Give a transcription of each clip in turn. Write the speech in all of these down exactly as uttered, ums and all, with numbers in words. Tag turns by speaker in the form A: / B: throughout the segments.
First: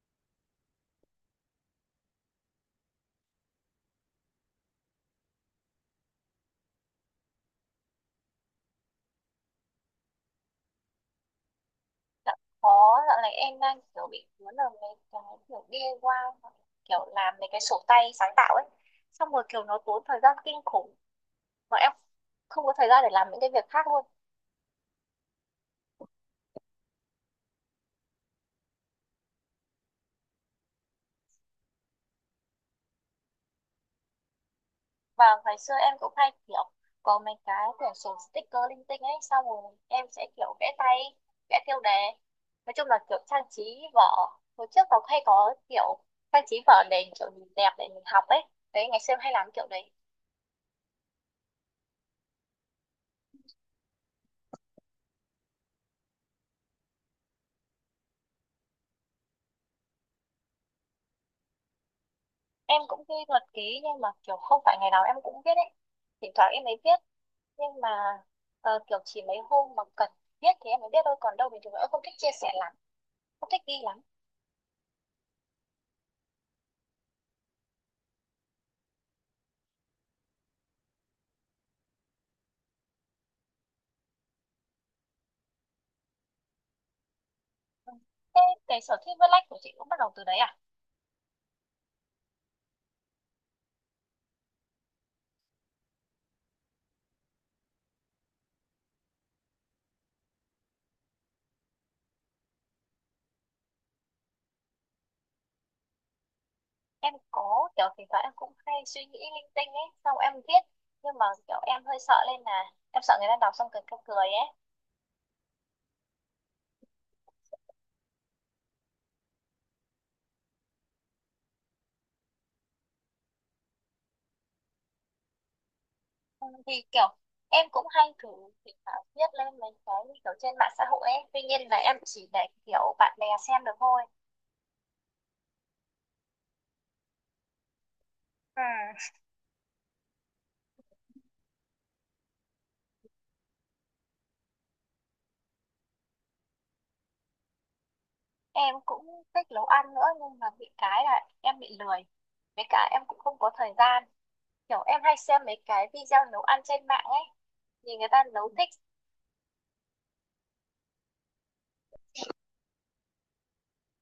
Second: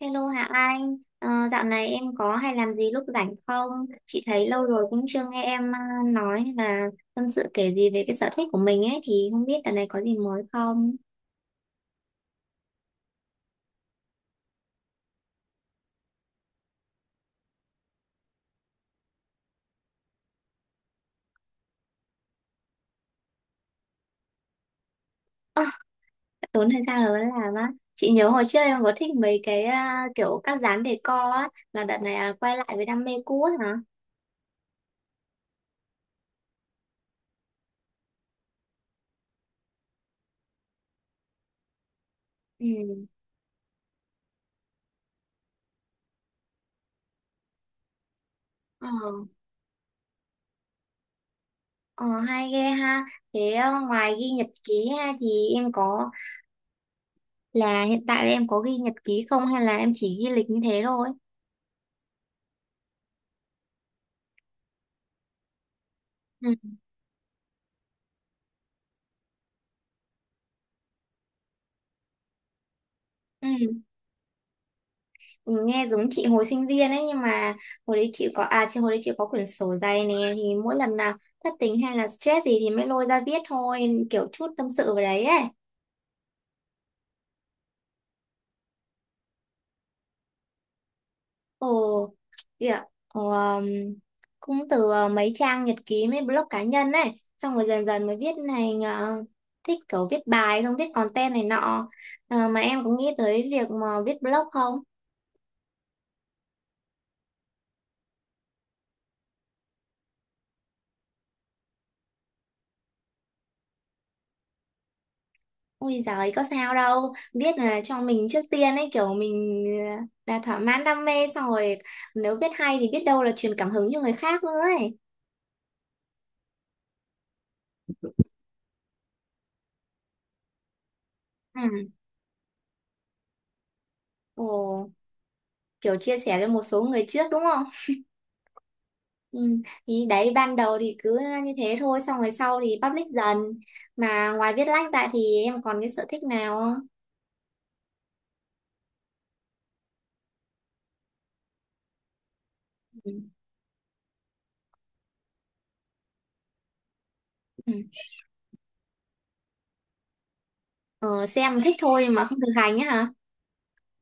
A: Hello Hạ Anh, Ờ, dạo này em có hay làm gì lúc rảnh không? Chị thấy lâu rồi cũng chưa nghe em à, nói hay là tâm sự kể gì về cái sở thích của mình ấy thì không biết dạo này có gì mới không?
B: Dạ, có dạo này em đang kiểu bị cuốn vào mấy cái kiểu đi ai quai hoặc kiểu làm mấy cái sổ tay sáng tạo ấy, xong rồi kiểu nó tốn thời gian kinh khủng mà em không có thời gian để làm những cái việc khác luôn.
A: Ơ, tốn thời gian lớn làm á. Chị nhớ hồi trước em có thích mấy cái à, kiểu các dán decor á, là đợt này là quay lại với đam mê cũ ấy hả?
B: Và ngày xưa em cũng hay kiểu có mấy cái quyển sổ sticker linh tinh ấy, xong rồi em sẽ kiểu vẽ tay, vẽ tiêu đề, nói chung là
A: Ừ.
B: kiểu trang trí vở. Hồi trước nó hay có kiểu trang trí vở để kiểu nhìn đẹp để mình học ấy,
A: Ờ,
B: đấy ngày xưa em hay làm kiểu đấy.
A: ờ, hay ghê ha. Thế ờ, ngoài ghi nhật ký ha thì em có là hiện tại là em có ghi nhật ký không hay là em chỉ ghi lịch như thế thôi?
B: Em cũng thi thuật ký nhưng mà kiểu không phải ngày nào em cũng viết ấy, thỉnh thoảng
A: Ừ.
B: em mới viết. Nhưng mà ờ, kiểu chỉ mấy hôm mà cần viết thì em mới viết thôi, còn đâu bình thường em không thích chia sẻ lắm,
A: Ừ.
B: không thích ghi lắm.
A: Nghe giống chị hồi sinh viên ấy, nhưng mà hồi đấy chị có à chị hồi đấy chị có quyển sổ dày nè, thì mỗi lần nào thất tình hay là stress gì thì mới lôi ra viết thôi, kiểu chút tâm sự vào đấy ấy.
B: Ừ. Thế cái sở thích viết lách của chị cũng bắt đầu từ đấy à?
A: Ồ, kìa. ồ, um, Cũng từ uh, mấy trang nhật ký, mấy blog cá nhân ấy, xong rồi dần dần mới viết thành ờ, thích kiểu viết bài, không viết content này nọ. Ờ, mà em có nghĩ tới việc mà viết blog không?
B: Em có kiểu thỉnh thoảng em cũng hay suy nghĩ linh tinh ấy, xong em viết, nhưng mà kiểu em hơi sợ lên là em sợ người ta đọc xong cười cười cười ấy.
A: Ôi giời, có sao đâu. Viết là cho mình trước tiên ấy, kiểu mình ờ, đã thỏa mãn đam mê xong rồi nếu viết hay thì biết đâu là truyền cảm hứng cho người khác nữa ấy.
B: Ừ, thì kiểu em cũng hay thử thỉnh thoảng viết lên mấy cái như kiểu trên mạng xã hội ấy, tuy nhiên là
A: Ừ.
B: em chỉ để kiểu bạn bè xem được thôi.
A: Ồ, kiểu chia sẻ cho một số người trước đúng không?
B: Ừ.
A: Ừ. Thì đấy, ban đầu thì cứ như thế thôi, xong rồi sau thì public dần. Mà ngoài viết lách ra thì em còn cái sở thích nào không?
B: Em cũng thích nấu ăn nữa nhưng mà bị cái là em bị lười, với cả em
A: Ừ.
B: cũng không có thời gian. Kiểu em hay xem mấy cái video nấu ăn trên mạng ấy,
A: Ừ.
B: nhìn người ta nấu thích.
A: Ờ, xem thích thôi mà không thực hành á hả?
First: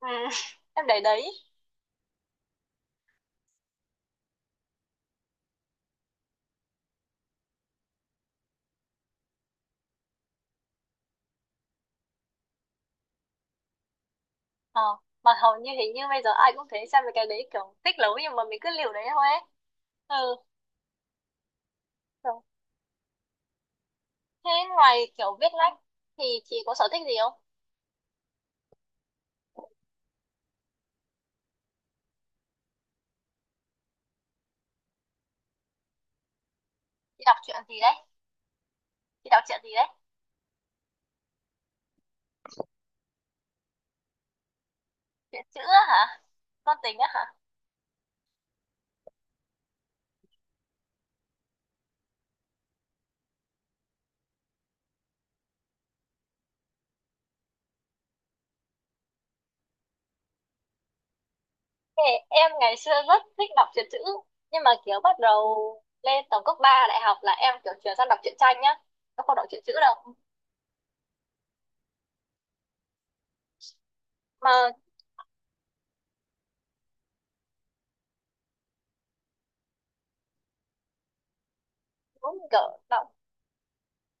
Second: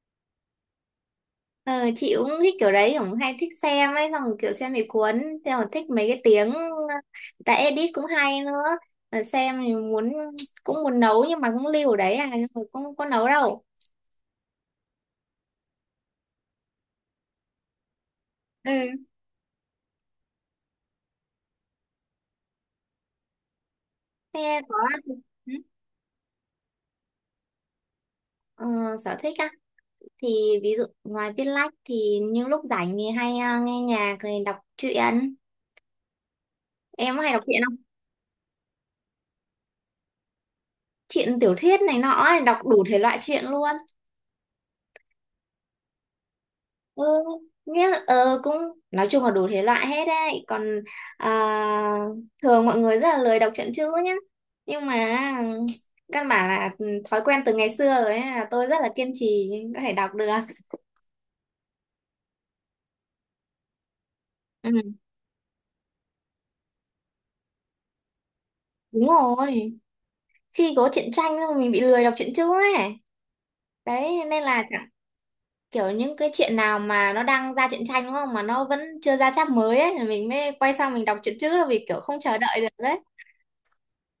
B: Ừ. Em để đấy.
A: Ờ, chị cũng thích kiểu đấy, cũng hay thích xem ấy, xong rồi kiểu xem bị cuốn, xem còn thích mấy cái tiếng người ta edit cũng hay nữa. Ờ, xem thì muốn, cũng muốn nấu nhưng mà cũng lưu ở đấy à, nhưng mà cũng có nấu đâu.
B: ờ mà hầu như hình như bây giờ ai cũng thế, xem mấy cái đấy kiểu thích nấu nhưng mà mình cứ liều
A: Ừ.
B: đấy thôi ấy. Ừ. kiểu- Thế
A: Thế có
B: ngoài kiểu viết
A: ừ,
B: lách thì chị có sở thích gì không?
A: ờ, sở thích á thì ví dụ ngoài viết lách thì những lúc rảnh thì hay à, nghe nhạc rồi đọc truyện. Em có
B: chị
A: hay
B: đọc
A: đọc
B: truyện
A: truyện
B: gì
A: không?
B: đấy chị đọc truyện gì đấy?
A: Truyện tiểu thuyết này nọ ấy, đọc đủ thể loại truyện luôn.
B: Truyện chữ á hả? Con tình
A: Ừ,
B: á hả?
A: nghĩa là ờ, cũng nói chung là đủ thể loại hết đấy, còn à, thường mọi người rất là lười đọc truyện chữ nhá, nhưng mà ừm, căn bản là ừ, thói quen từ ngày xưa rồi ấy, là tôi rất là kiên trì có thể đọc được.
B: Ê, em ngày xưa rất thích đọc truyện chữ nhưng
A: Ừ,
B: mà kiểu bắt đầu lên tầm cấp ba đại học là em kiểu chuyển sang đọc truyện tranh nhá,
A: đúng
B: em không đọc truyện
A: rồi.
B: chữ đâu.
A: Khi có truyện tranh xong mình bị lười đọc truyện chữ ấy, đấy nên
B: Mà
A: là chẳng- kiểu những cái chuyện nào mà nó đang ra truyện tranh đúng không mà nó vẫn chưa ra chap mới ấy thì mình mới quay sang mình đọc truyện chữ, là vì kiểu không chờ
B: cũng
A: đợi
B: kiểu
A: được ấy.
B: đọc,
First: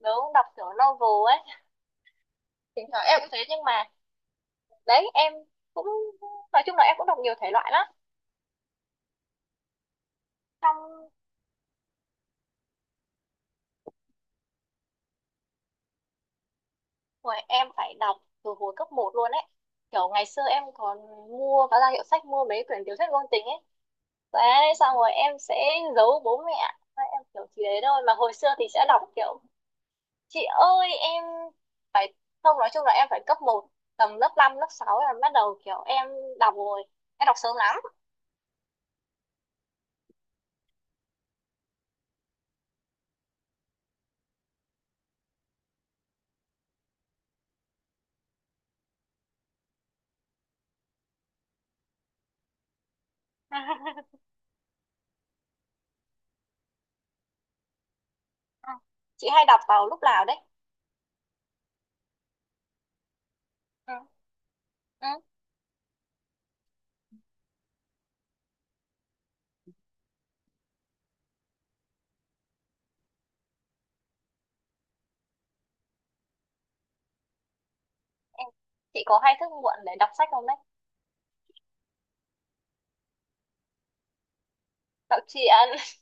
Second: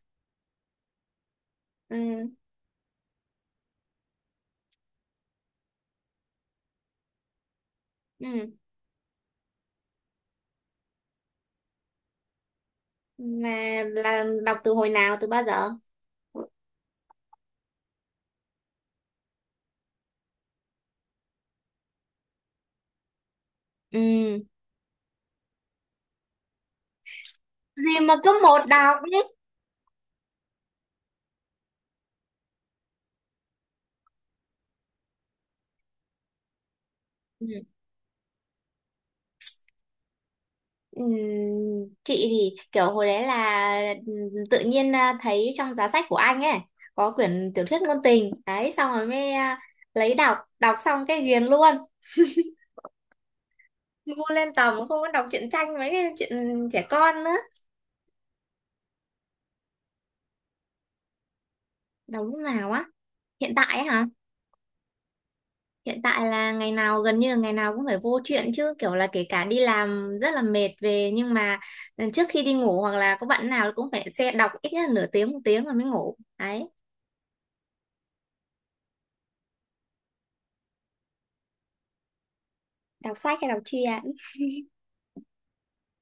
B: nếu đọc kiểu novel ấy
A: Ừ.
B: thỉnh thoảng em cũng thế. Nhưng mà đấy em cũng, nói chung là em cũng đọc nhiều thể loại lắm.
A: Ừ.
B: Xong
A: Mà là đọc từ hồi nào từ bao giờ?
B: rồi em phải đọc từ hồi cấp một luôn ấy, kiểu ngày xưa em còn mua và ra hiệu sách mua mấy quyển tiểu thuyết ngôn tình ấy,
A: Ừ,
B: đấy xong rồi em sẽ giấu bố mẹ. Đấy, em kiểu chỉ đấy
A: gì
B: thôi, mà
A: mà
B: hồi
A: cứ
B: xưa
A: một
B: thì sẽ
A: đọc
B: đọc
A: ấy.
B: kiểu, chị ơi em phải, không nói chung là em phải cấp một tầm lớp năm lớp sáu là bắt đầu kiểu em đọc rồi, em đọc
A: Ừ.
B: sớm lắm.
A: Ừm, chị thì kiểu hồi đấy là ừ, tự nhiên à, thấy trong giá sách của anh ấy có quyển tiểu thuyết ngôn tình đấy, xong rồi mới à, lấy đọc, đọc xong cái ghiền luôn. Ngu lên tầm không có đọc truyện tranh mấy cái chuyện trẻ con nữa.
B: Ừ. Chị hay đọc vào lúc nào đấy?
A: Đọc lúc nào á? Hiện tại
B: Ừ.
A: á?
B: Ừ.
A: Hiện tại là ngày nào, gần như là ngày nào cũng phải vô chuyện chứ, kiểu là kể cả đi làm rất là mệt về nhưng mà ừ, trước khi đi ngủ hoặc là có bạn nào cũng phải xe đọc ít nhất là nửa tiếng một tiếng rồi mới ngủ đấy.
B: Em, chị có hay thức muộn để đọc sách không đấy?
A: Đọc sách hay đọc truyện?
B: Đọc truyện.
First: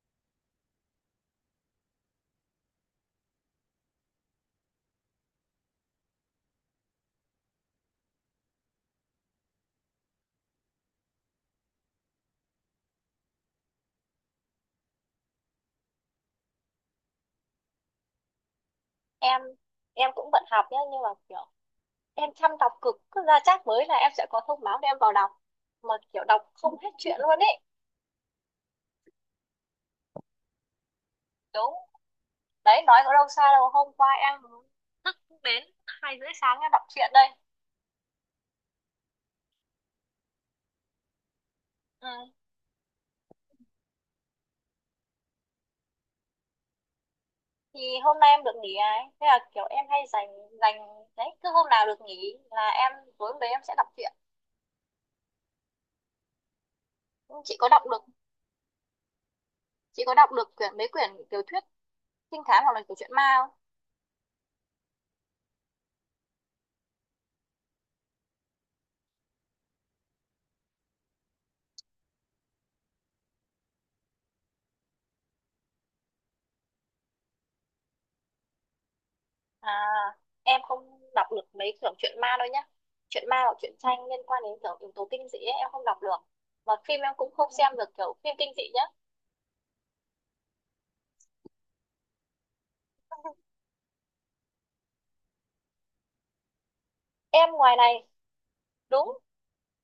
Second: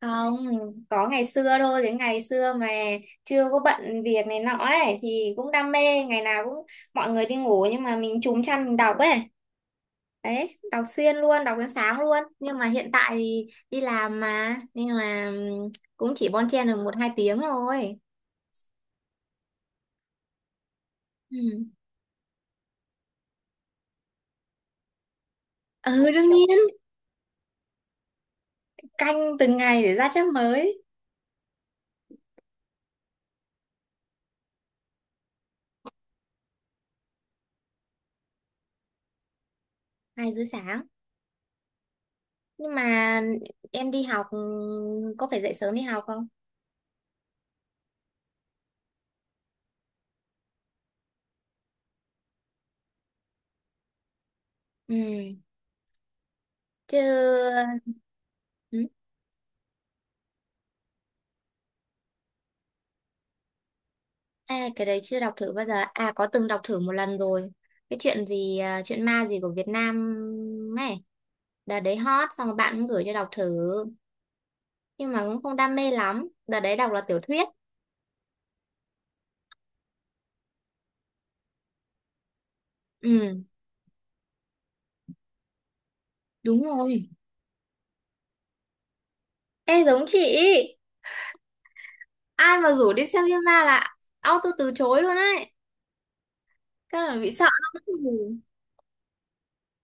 A: Không, có ngày xưa thôi, cái ngày xưa mà chưa có bận việc này nọ ấy thì cũng đam mê, ngày nào cũng mọi người đi ngủ nhưng mà mình trúm chăn mình đọc ấy, đấy đọc xuyên luôn, đọc đến sáng luôn, nhưng mà hiện tại thì đi làm mà nên là ừ, cũng chỉ bon chen được một hai tiếng thôi.
B: em em cũng bận học nhá nhưng mà kiểu
A: Ừ.
B: em chăm đọc cực, cứ ra chắc mới là em sẽ có thông báo để em vào đọc, mà
A: Ừ
B: kiểu
A: đương
B: đọc
A: nhiên.
B: không hết chuyện luôn ấy.
A: Canh từng ngày để ra chép mới.
B: Đúng. Đấy nói có đâu xa đâu, hôm qua em thức đến hai rưỡi sáng em đọc truyện đây.
A: Hai rưỡi sáng?
B: Ừ.
A: Nhưng mà em đi học ừ, có phải dậy sớm đi học không?
B: Thì hôm nay em được nghỉ ấy, thế là kiểu em hay dành dành đấy, cứ hôm nào được nghỉ là em, tối hôm đấy em sẽ đọc truyện.
A: Ừ chứ.
B: Nhưng chị có đọc được
A: Ừ.
B: chị có đọc được quyển mấy quyển tiểu thuyết trinh thám hoặc là kiểu truyện ma không?
A: À, cái đấy chưa đọc thử bao giờ. À, có từng đọc thử một lần rồi, cái chuyện gì, à, chuyện ma gì của Việt Nam ấy, đợt đấy hot xong rồi bạn cũng gửi cho đọc thử, nhưng mà cũng không đam mê lắm, đợt đấy đọc là tiểu thuyết.
B: À, em không đọc được mấy kiểu truyện ma đâu nhá. Truyện ma
A: Ừ.
B: hoặc truyện tranh liên quan đến kiểu yếu tố kinh dị ấy, em không đọc được.
A: Đúng
B: Mà phim
A: rồi.
B: em cũng không xem được kiểu phim kinh dị nhá.
A: Ê, giống chị, ai mà rủ đi xem phim ma là auto từ chối luôn ấy. Các là bị sợ
B: Em ngoài
A: lắm.
B: này.
A: Ừ.
B: Đúng.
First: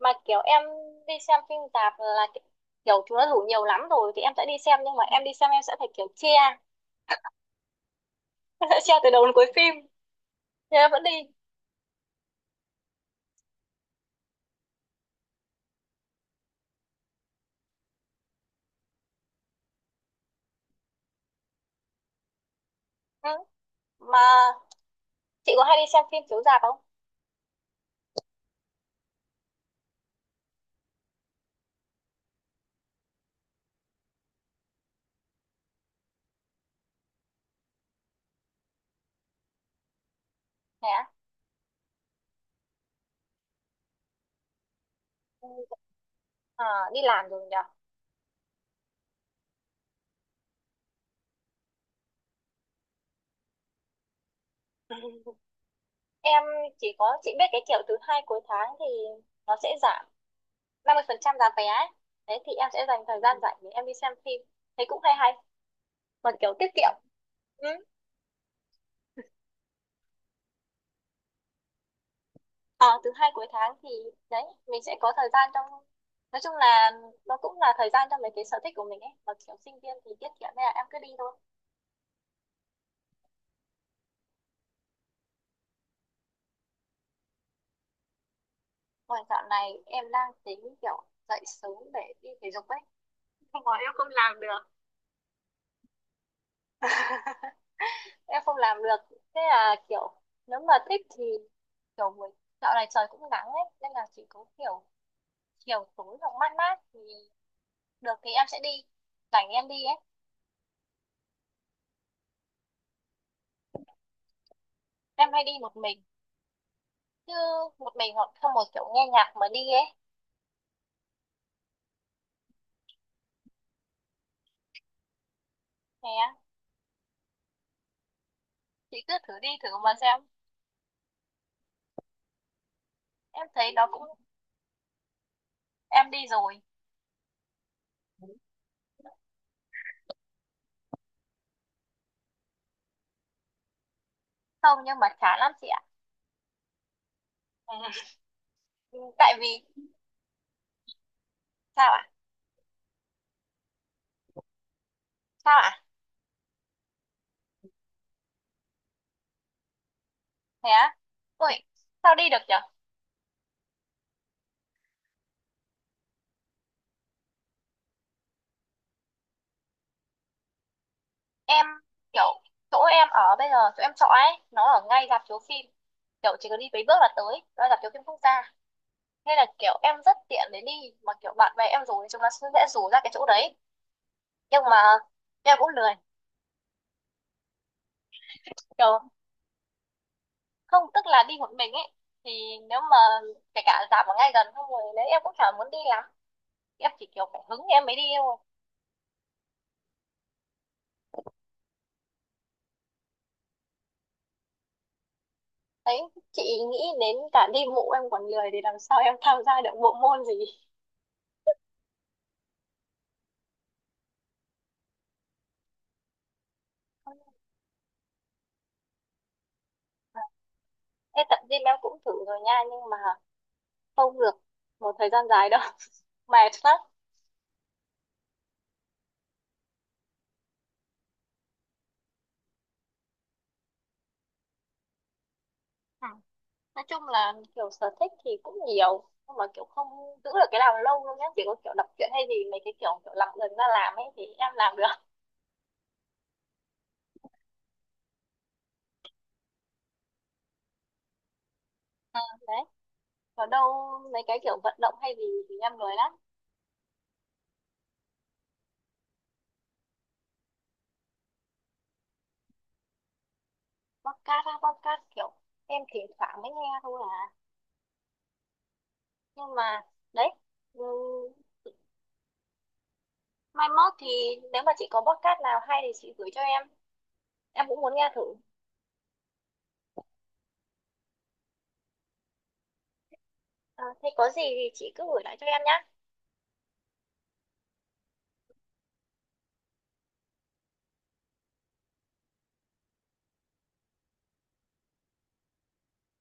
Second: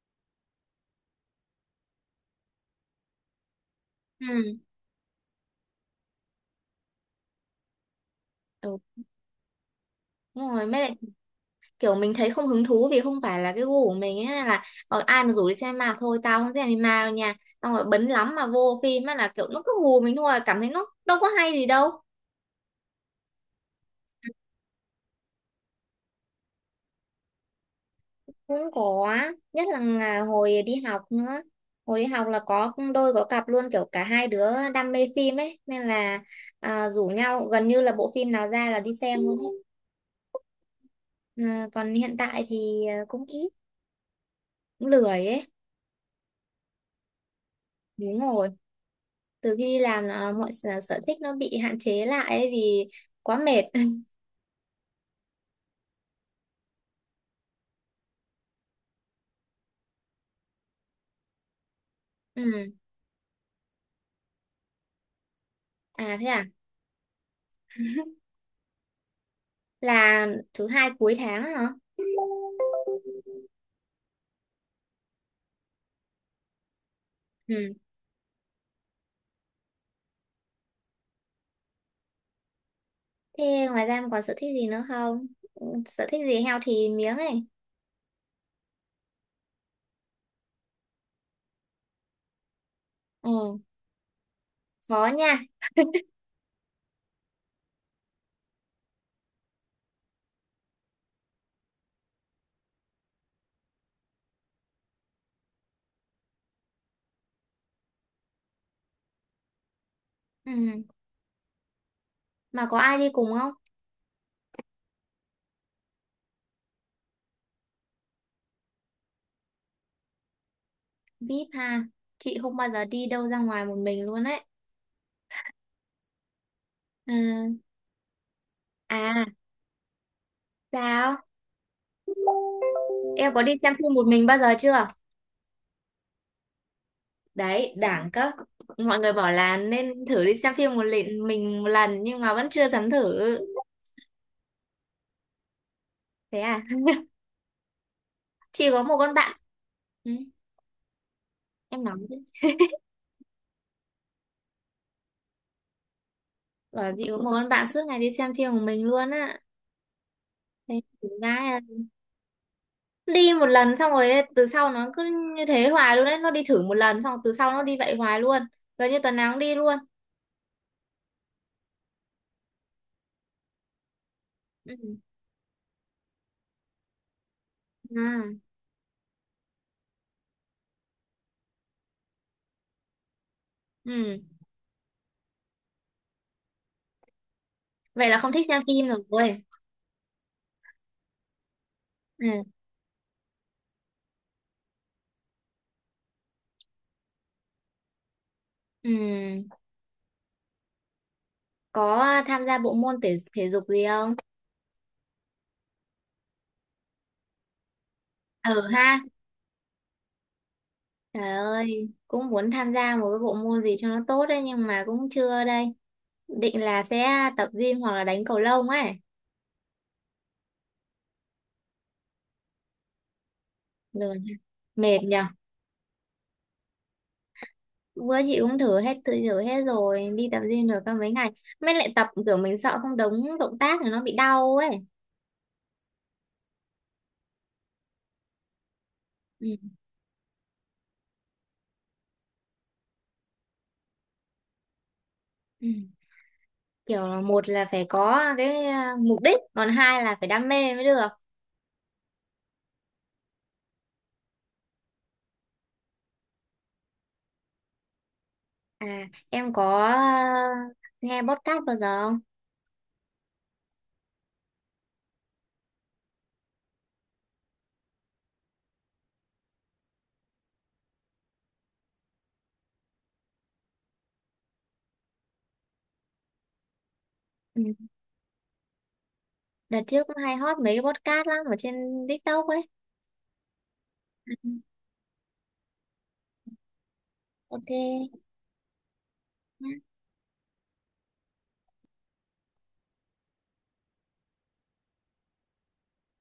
B: Mà kiểu em đi xem phim tạp là kiểu chúng nó rủ nhiều lắm rồi thì em sẽ đi
A: Ừ.
B: xem, nhưng mà em đi xem em sẽ phải kiểu chia
A: Ừ.
B: sẽ treo từ đầu đến cuối phim,
A: Đúng rồi,
B: thế
A: mới
B: là
A: lại
B: vẫn đi.
A: kiểu mình thấy không hứng thú vì không phải là cái gu của mình ấy, là còn ai mà rủ đi xem ma thôi tao không xem ma đâu nha, xong rồi bấn lắm mà vô phim á là kiểu nó cứ hù mình thôi, cảm thấy nó đâu có hay gì đâu.
B: Ừ. Mà chị có hay đi xem phim chiếu rạp không?
A: Cũng có, nhất là ngà- hồi đi học nữa, hồi đi học là có đôi có cặp luôn, kiểu cả hai đứa đam mê phim ấy nên là à, rủ nhau gần như là bộ phim nào ra là đi xem luôn ấy.
B: Thế á?
A: Ừ, còn hiện tại thì à, cũng ít, cũng lười ấy.
B: Ừ, à, đi làm rồi nhỉ.
A: Đúng rồi, từ khi đi làm là mọi sở sở thích nó bị hạn chế lại ấy, vì quá mệt.
B: Em chỉ có chị biết cái kiểu thứ hai cuối tháng thì nó sẽ giảm năm mươi phần trăm giá vé ấy. Đấy thì em
A: ừ.
B: sẽ dành thời gian rảnh để em đi xem phim, thấy cũng hay hay
A: À, thế
B: mà
A: à.
B: kiểu tiết kiệm. Ừ.
A: là thứ hai cuối tháng á hả?
B: À, thứ hai cuối tháng thì đấy mình sẽ có thời gian trong, nói chung là nó cũng
A: Ừ.
B: là thời gian cho mấy cái sở thích của mình ấy, mà kiểu sinh viên thì tiết kiệm nên là em cứ đi thôi.
A: Thế ngoài ra em còn sở thích gì nữa không? Ừ, sở thích gì heo thì miếng ấy.
B: Ngoài dạo này em đang tính kiểu dậy sớm để đi thể dục ấy.
A: Ừ,
B: Nhưng mà em không làm được.
A: khó nha.
B: Em không làm được. Thế là kiểu nếu mà thích thì kiểu buổi, dạo này trời cũng nắng ấy, nên là chỉ có kiểu chiều tối hoặc mát mát thì được thì em sẽ đi. Rảnh em đi ấy.
A: Ừ, mà có ai đi cùng không?
B: Em hay đi một mình. Chứ một mình hoặc không, một kiểu nghe nhạc mà đi ấy.
A: Vip ha, chị không bao giờ đi đâu ra ngoài một mình luôn ấy.
B: Nè,
A: Ừ.
B: chị cứ
A: À,
B: thử đi thử mà xem.
A: sao? Em có
B: Em
A: đi
B: thấy
A: xem
B: nó
A: phim
B: cũng,
A: một mình bao giờ chưa?
B: em đi rồi.
A: Đấy đảng cấp, mọi người bảo là nên thử đi xem phim một lần mình một lần nhưng mà vẫn chưa dám thử.
B: Không, nhưng mà chán lắm chị ạ.
A: Thế à, chị có một con
B: Tại
A: bạn.
B: vì
A: Ừ, em
B: sao
A: nói
B: ạ?
A: chứ,
B: Sao ạ?
A: bảo chị có một con bạn suốt ngày đi xem phim của mình luôn á.
B: Thế
A: Thế
B: á?
A: thực ra
B: Ui,
A: là
B: sao đi được nhở?
A: đi một lần xong rồi từ sau nó cứ như thế hoài luôn đấy, nó đi thử một lần xong rồi từ sau nó đi vậy hoài luôn, gần như tuần nào cũng đi luôn.
B: Em kiểu chỗ em ở bây giờ, chỗ em trọ ấy, nó ở
A: Ừ.
B: ngay rạp chiếu phim. Kiểu chỉ cần đi mấy bước là tới, đó là rạp chiếu phim quốc
A: À.
B: gia. Nên là kiểu em rất tiện để đi, mà kiểu bạn bè em rủ thì chúng nó sẽ dễ rủ ra cái chỗ đấy.
A: Ừ.
B: Nhưng mà em cũng lười,
A: Vậy là không thích xem phim
B: kiểu
A: rồi.
B: không, tức là đi một mình ấy.
A: Ừ.
B: Thì nếu mà kể cả rạp ở ngay gần không rồi đấy em cũng chả muốn đi lắm. Em chỉ kiểu phải hứng em mới đi thôi.
A: Ừ. Có tham gia bộ môn thể thể dục gì không?
B: Đấy, chị nghĩ đến cả đi bộ em còn lười thì
A: Ừ
B: làm sao
A: ha.
B: em tham gia được bộ môn gì.
A: Trời ơi, cũng muốn tham gia một cái bộ môn gì cho nó tốt đấy nhưng mà cũng chưa đây. Định là sẽ tập gym hoặc là đánh cầu lông ấy.
B: Ê, tập gym em cũng thử rồi nha nhưng mà
A: Rồi,
B: không được một
A: mệt
B: thời
A: nhở.
B: gian dài đâu mệt lắm.
A: Bữa chị cũng thử hết, thử thử hết rồi, đi tập gym được có mấy ngày. Mới lại tập kiểu mình sợ không đúng động tác thì nó bị đau ấy.
B: Ừ. Nói chung là kiểu sở thích thì cũng nhiều nhưng mà
A: Ừ.
B: kiểu không giữ được cái nào lâu đâu nhá, chỉ có kiểu đọc truyện hay gì mấy cái kiểu kiểu làm gần ra làm ấy thì em làm được.
A: Ừ. Kiểu là một là phải có cái à, mục đích, còn hai là phải đam mê mới được.
B: Ờ, đấy còn đâu mấy cái kiểu vận động hay gì thì em lười lắm.
A: À, em có à, nghe podcast bao giờ không?
B: Podcast á? Podcast kiểu em thỉnh thoảng mới nghe thôi à. Nhưng mà đấy, ừ, mai mốt thì nếu mà chị có podcast nào hay thì chị gửi cho em em
A: Ừ.
B: cũng muốn nghe thử.
A: Đợt trước cũng hay hot mấy cái podcast lắm ở trên TikTok ấy.
B: Ờ, Thế có
A: Ừ.
B: gì thì chị cứ gửi lại cho em nhá.
A: Ok,